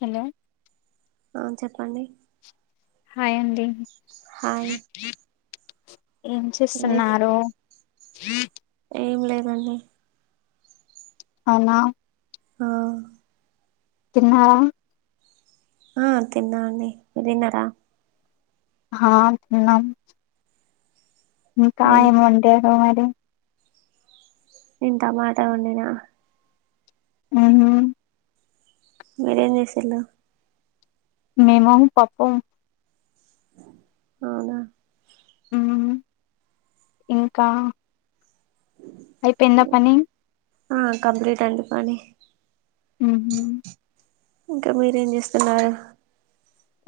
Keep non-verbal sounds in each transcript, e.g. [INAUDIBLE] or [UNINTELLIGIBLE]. Hello ఆ చెప్పండి. Hi అండి హాయ్ ఏం ఏంజే చేస్తున్నారు? ఏం లేదండి. అవునా హా తిన్నారా? ఆ తిన్నా అండి మీర్ తిన్నారా? హా తిన్నాం నేన్ కాయమంటే ఏదో మరి నేన్ టమాటా వండినా ఊహుం మీరేం జేసిల్లు మేము పప్పు అవునా ఉమ్ ఇంకా అయిపోయిందా పని ఆ కంప్లీలీట్ అండి పని ఉహుమ్ ఇంకా మీరేం చేస్తున్నారు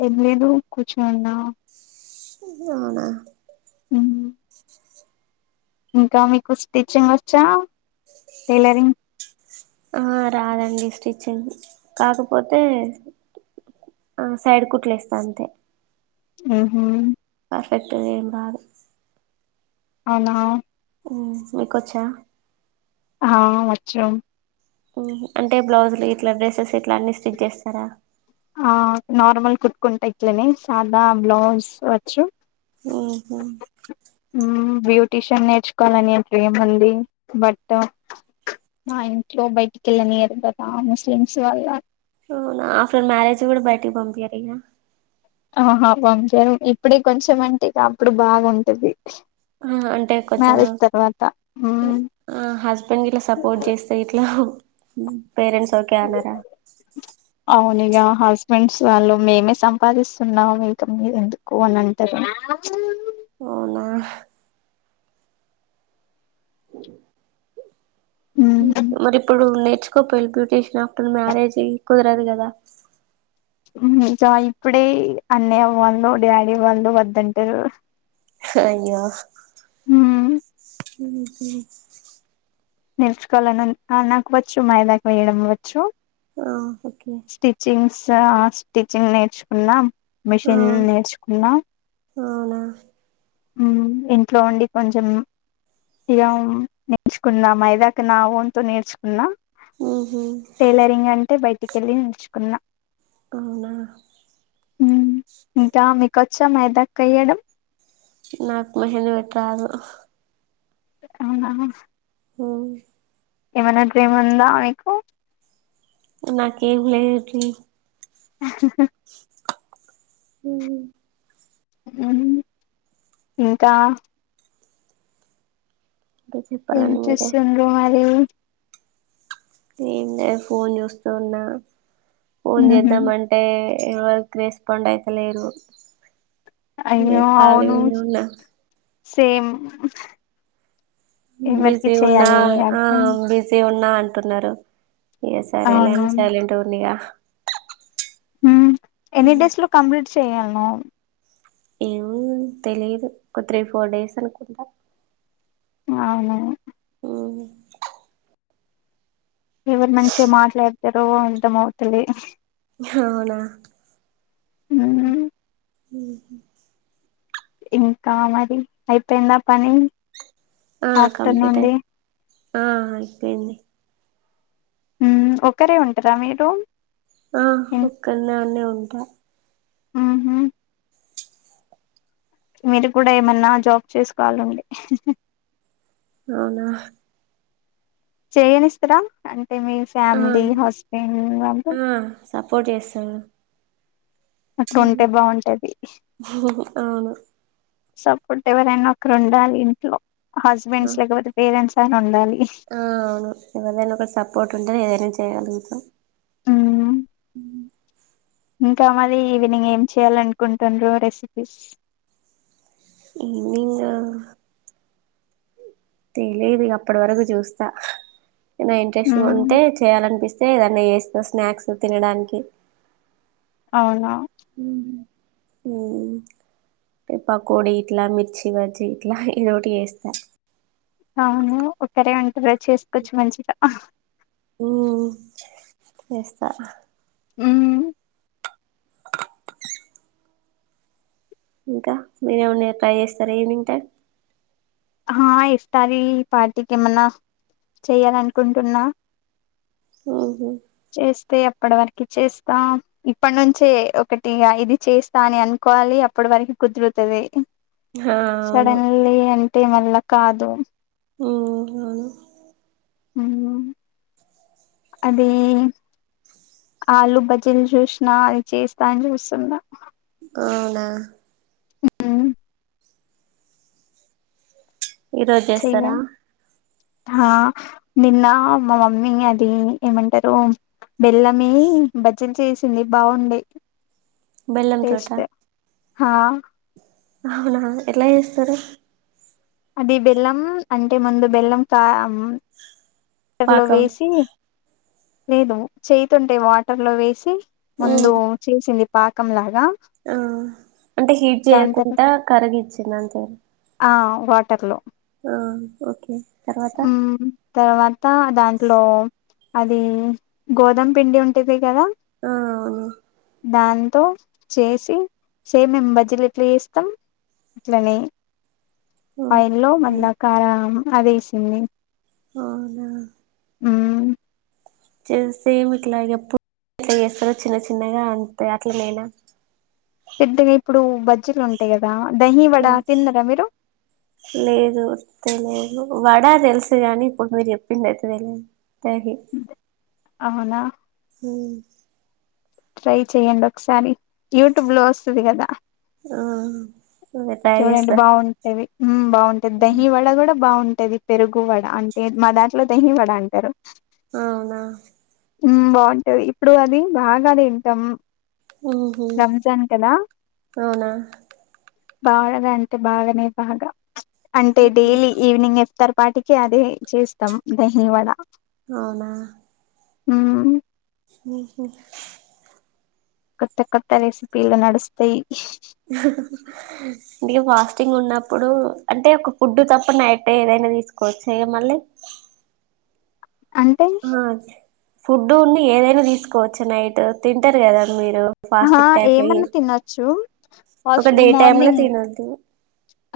ఎమిలేదు కూర్చుని ఉన్నా అవునా ఉమ్ ఇంకా మీకు స్టిచ్చింగ్ వచ్చా టైలరింగ్ ఆ రాదండి స్టిచ్చింగ్ కాకపోతే ఆ సైడ్ కుట్లేస్తా అంతే ఉహుమ్ పెద్దదేం కాదు అవునా ఉమ్ మీకొచ్చా ఆ వచ్చు అంటే బ్లౌజులు ఇట్లా డ్రెసెస్ ఇట్లా అన్ని స్టిచ్ చేస్తారా ఆ నార్మల్ కుట్టుకుంటా ఇట్లనే సాదా బ్లౌజ్ వచ్చు ఉహుమ్ బ్యూటీషియన్ నేర్చుకోవాలని అంట ఏముంది బట్ మా ఇంట్లో బయటి కెలనియరు కదా ముస్లిమ్స్ వాళ్ళ అవునా ఆఫ్టర్ మ్యారేజ్ కూడా బయటికి పంపియారా ఇగా ఆహా పంపియరు ఇప్పుడే కొంచెం అంటే అప్పుడు బాగుంటది ఆ అంటే కొంచెం మ్యారేజ్ తర్వాత మ్మ్ ఆ హస్బెండ్ ఇట్లా సపోర్ట్ చేస్తే ఇట్లా పేరెంట్స్ ఓకే అన్నారా అవునిగా హస్బెండ్స్ వాళ్ళు మేమే సంపాదిస్తున్నాము ఇంకా మీరు ఎందుకు అని అంటారు [UNINTELLIGIBLE] అవునా మ్మ్ మరి ఇప్పుడు నేర్చుకోపోయిలి బ్యూటీషియన్ ఆఫ్టర్ మ్యారేజ్ కుదరదు కదా ఉహుమ్ కా ఇప్పుడే అన్నయ్య వాళ్ళు డాడీ వాళ్ళు వద్దంటారు అయ్యో హమ్ ఉహుమ్ నేర్చుకోవాలని నాకు వచ్చు మాయిదాక వేయడం వచ్చు ఆ ఓకే స ఆ స్టిచ్చింగ్ నేర్చుకున్నాం ఆ మిషన్ నేర్చుకున్నాం అవునా ఉమ్ ఇంట్లో ఉండి కొంచెం ఇగం నేర్చుకున్నా మైదాక నా వంతు నేర్చుకున్నా ఉహు టైలరింగ్ అంటే బయటికి వెళ్ళి నేర్చుకున్నా అవునా పచ్చ మైదా కేయడం నాకు మెహిందీ పెట్టరాదు అవునా ఆమ్ ఏమైనా డ్రీమ్ ఉందా మీకు నాకు ఏం లేదు డ్రీమ్ హహ ఉమ్ హూ ఇంకా ఇంకా ఏం చెప్పాలండి మీరే చేస్తుండ్రు మరి ఏం లే ఫోన్ చూస్తూ ఉన్నా ఫోన్ చేద్దామంటే ఎవరికి రెస్పాండ్ అయితలేరూ అయ్యో నేన్ కాలి అవును ఉని ఉన్న సేమ్ ఎవరికి బిజి ఉన్నా చేయాలి ఆ అర్థం బిజి ఉన్నా అంటున్నారు ఇగ సరేలే అవును అని సైలెంట్ ఉన్నాయిగా ఉమ్ ఎన్ని డేస్ లో కంప్లీట్ చేయాలనో ఏమో తెలిదు ఒక త్రీ ఫోర్ డేస్ అనుకుంటా అవును ఉమ్ ఎవరు మంచిగా మాట్లాడతారో అర్థమవుతది హా అవునా ఉమ్ ఉమ్ ఇంకా మరి అయిపోయిందా పని ఆ కంప్లీట్ ఆఫ్టర్నూన్ అయి ది ఆ అయిపోయింది ఉమ్ ఒకరే ఉంటారా మీరు ఆ ఒక్కందనే ఉంటా ఉమ్ హు మీరు కూడా ఏమన్నా జాబ్ చేసుకోవాలండి అవునా చేయనిస్తారా అంటే మీ ఆ ఫ్యామిలీ హస్బెండ్ వాళ్లు ఒజేస్తారు అట్లుంటే బాగుంటది. అవును సపోర్ట్ ఎవరైనా ఒకరు ఉండాలి. ఇంట్లో హస్బెండ్స్ లేకపోతే పేరెంట్స్ ఐనా ఉండాలి. ఆ అవును ఎవరిదైనా ఒక సపోర్ట్ ఉంటేనే ఏదైనా చేయగలుగుతాము. ఉమ్ ఇంకా మరి ఈవినింగ్ ఏం చేయాల్ అనుకుంటుండ్రు రెసిపీస్ ఈవినింగ్ తెలీదు ఇగ అప్పటి వరకు చూస్తా ఐనా ఇంట్రెస్ట్ మ్మ్ ఉంటే చేయాలనిపిస్తే తె ఏదన్నా చేస్తా స్నాక్స్ తినడానికి అవునా ఉమ్ ఉహ్మ్ పకోడి ఇట్లా మిర్చి బజ్జీ ఇట్లా ఏదోటి చేస్తా. అవును ఒకరే ఉంటె బాచేసుకోవచ్చు మంచిగా ఉమ్ చేస్తా ఉమ్ ఇంకా మీరు ఏమన్న ట్రై చేస్తారా ఈవినింగ్ టైం ఆ ఇఫ్తారీ పార్టీకి ఏమన్నా చెయ్యాలనుకుంటున్నా. ఉహు చేస్తే అప్పటి వరకు చేస్తామ్ ఇప్పటి నుంచే ఒకటిగా ఇది చేస్తా అని అనుకోవాలి అప్పటి వరకు కుదురుతది ఆ అవును సడన్లీ అంటే మళ్ళా కాదు ఓహ్ ఉమ్ అదీ ఆలు బజ్జీలు చూసినా అది చేస్తా అని చూస్తున్నా అవునా మ్ ఈరోజు చెయ్ చేస్తారా మన్ హ నిన్న మా మమ్మీ అది ఏమంటరు. బెల్లంమే బజ్జిలు చేసింది బాగుండే. బెల్లం తోటా హా అవునా ఎట్ల చేస్తరు అదే బెల్లం అంటే ముందు బెల్లం పా వాటర్లో పాకం వేసి లేదు చేయ్ తోటే వాటర్లో వేసి ముందు ఉమ్ చేసింది పాకంలాగా ఆ అంటే హీట్ తర్ చేయకుంట కరగిచ్చింది అంతే ఆ వాటర్లో ఆ ఒకే తర్వాత మ్మ్ తర్వాత దాంట్లో అది గోధుమ్ పిండి ఉంటుంది కదా ఆ అవును. దాంతో చేసి సేమ్ మేం బజ్జిలేట్లా చేస్తం. అట్లనే పైన్ లో ఓకే మళ్ళా కారం అదేసింది. అవునా అవున్ చేస్తే ఎమె ఇట్లాగే పుట్ ఎట్లా చేస్తారో చిన్న చిన్నగా అంతే అట్లనేనా పెద్దగా ఇప్పుడు బ బజ్జీలుంటయి కదా డైలీ వడ ఆ తిన్నారా మీరు లేదు తెలియదు వడ తెలుసు గాని ఇప్పుడు మీరు చెప్పిందయితే తెలవదు దహి అవునా హ్మ్ ట్రై చెయ్యండి ఒకసారి యూట్యూబ్ లో వస్తది కదా ఆ అదే ట్రై చూడండి చేస్తా బాగుంటది హ్మ్ బాగుంటది దహి వడ కుడా బా టది పెరుగు, వడ అంటే మా దాంట్లో దహి వడ అంటరు అవునా మ్మ్ బావుంటది ఇప్పుడు అది బాగా తింటాం ఉహు రంజాన్ కదా అవునా బాగా అంటే బాగానే బాగా చ్ అంటే డైలీ ఈవినింగ్ ఎత్తం వాటికి అదే చేస్తం ధహీ వడ అవునా మ్మ్ ఉహు కొత్త కొత్త రెసిపీలు నడుస్తయి ఇగా ఫాస్టింగ్ ఉన్నప్పుడు అంటే ఒక ఫుడ్ తప్ప నైట్ ఏదయిన తీసుకోవోచ్చ ఇగా మళ్లే అంటే ఫుడ్ ఉండి ఏదైనా తీసుకోవచ్చు నైట్ తింటరు కదా మీరు ఆహా ఫాస్టిక్ టైప్ల ఏమన్నా చెస్ తినొచ్చు ఒక డే హాస్టల్ టైమ్ లో మార్నింగ్ తినోద్దు.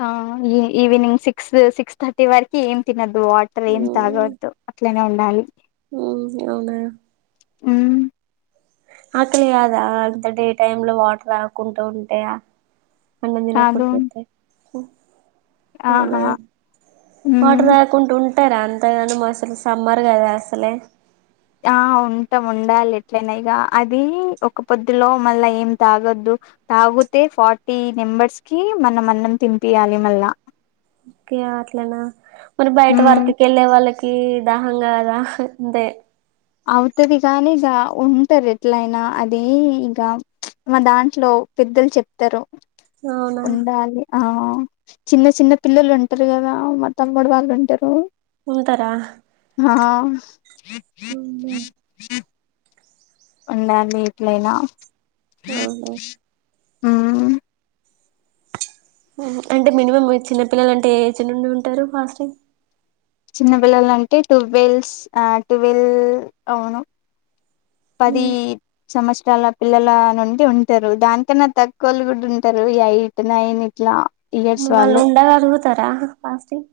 ఆ ఎ ఈవినింగ్ సిక్స్, సిక్స్థర్టీ వరకి ఏం తినదు. వాటర్ ఏం మ్మ్ తాగోద్దు అట్లనే ఉండాలి. మ్మ్ అవునా మ్మ్ ఆకలి కాదా అంత డే టైం లో వాటర్ రాకుంట ఉంటయ అన్నం కాదు తినకుంటే [UNINTELLIGIBLE] అవునా ఆహా మాట మ్మ్ రాకు ఉంటూ ఉం టారా అంతగనము అసలు సమ్మర్ కదా అసలే ఆ ఉంటాం ఉండాలి ఎట్లైన ఇగా అది ఒక్క పొద్దులో మళ్ళా ఏం తాగోద్దు తాగుతే ఫార్టీ నెంబర్స్ కి మనం అన్నం తింపియాలి మళ్ళా కె అట్లనా మరి బయట మ్మ్ వర్క్ కేలె వాళ్ళ కి దాహంగాదా అంతే అవుతది గానీ ఇక ఉంటరు ఎట్లయినా అదీ ఇంక మ దాంట్లో పెద్దలు చెప్తారు అవునా ఉండాలి ఆ చిన్న చిన్న పిల్లలు ఉంటరు గదా మా తమ్ముడు వాళ్ళు ఉంటరు ఉంతరా ఆ ఉండాలి ఎట్లైన అవునా ఊమ్ అంటే మినిమం మీ చిన్నపిల్లలు అంటే ఏ ఏజ్ నుండి ఉంటరు ఫాస్టింగ్ చిన్న పిల్లలు అంటే టువెల్స్ ఆ టూవెల్ అవును పది సమష్ చాలా పిల్లల నుండి ఉంటరు దానికన్నా తక్కువోలు కూడా ఉంటారు ఎయిట్ నైన్ ఇట్లా వాళ్ళు ఉండగలుగుతరా ఫాస్టింగ్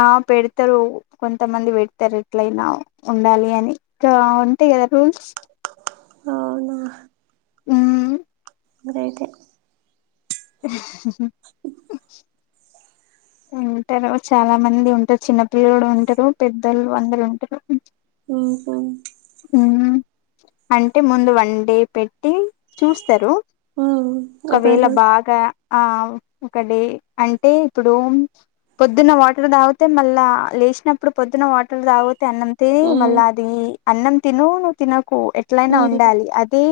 ఆ పెడతారు కొంతమంది వెడతారు. ఎట్లయినా ఉండాలి అని ఇకా ఉంటాయి కదా రూల్స్. అవునా ఊ గ్రేటే ఉంటరు చాలా మంది ఉంటరు. చిన్నపిల్లడు ఉంటరు. పెద్దలు అందరు ఉంటరు. ఓ హో అవునా అంటే ముందు వండే పెట్టి చూస్తరు ఒకవేళ బాగ ఆ ఒకడే అంటే ఇప్పుడు పొద్దున్న వాటర్ తాగుతే మళ్ళా లేచినప్పుడు పొద్దున్న వాటర్ తాగు అన్నం తిని ఉమ్ మళ్ళా అది అన్నం తిను నువ్వు తినకు ఎట్ల అయినా ఉమ్ ఉండాలి అది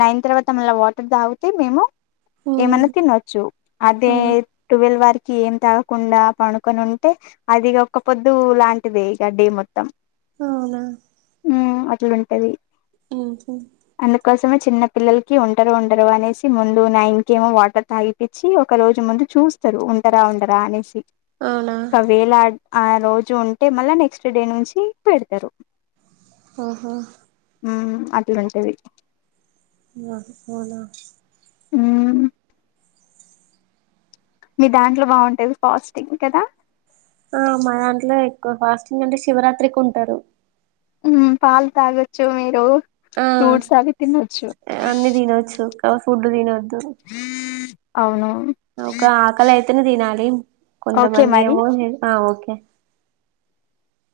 నైన్ తర్వాత మళ్ళ వాటర్ తాగుతె మేము ఉమ్ ఏమన్న తినొచ్చు ఆ అదే టువెల్ వారికి ఏం తాగకుండా పడుకొని ఉంటే అది ఒక్క పొద్దు లాంటిదే ఇగ డే మొత్తం అవునా ఊ అట్లుంటది హు హు సమే చిన్న పిల్లలకి ఉంటరు ఉండరో అనేసి ముందు నైన్ కేమో వాటర్ తాగిపించి ఒక రోజు ముందు చూస్తరు ఉంటరా ఉండరా అనేసి అవునా ఒక వేళ ఆ రోజు ఉంటే మళ్ల నెక్స్ట్ డే నుంచి పెడతరు. ఆహా ఉ అట్లుంటది ఉ హోనా ఊ మీ దాంట్లో బాగుంటది పాస్టింగ్ కదా హ మా దాంట్లో ఎక్కువ ఫాస్టింగ్ అంటే శివరాత్రికి ఉంటరు. ఉమ్ పాలు తాగొచ్చు మీరు ఆ ఫ్రూట్స్ అవి తినొచ్చు అ ఫుడ్ తినద్దు. అవును ఒక ఆకలి అయితేనే తినాలి, ఓకే కొంతమంది మరి ఏమో, ఆ ఓకే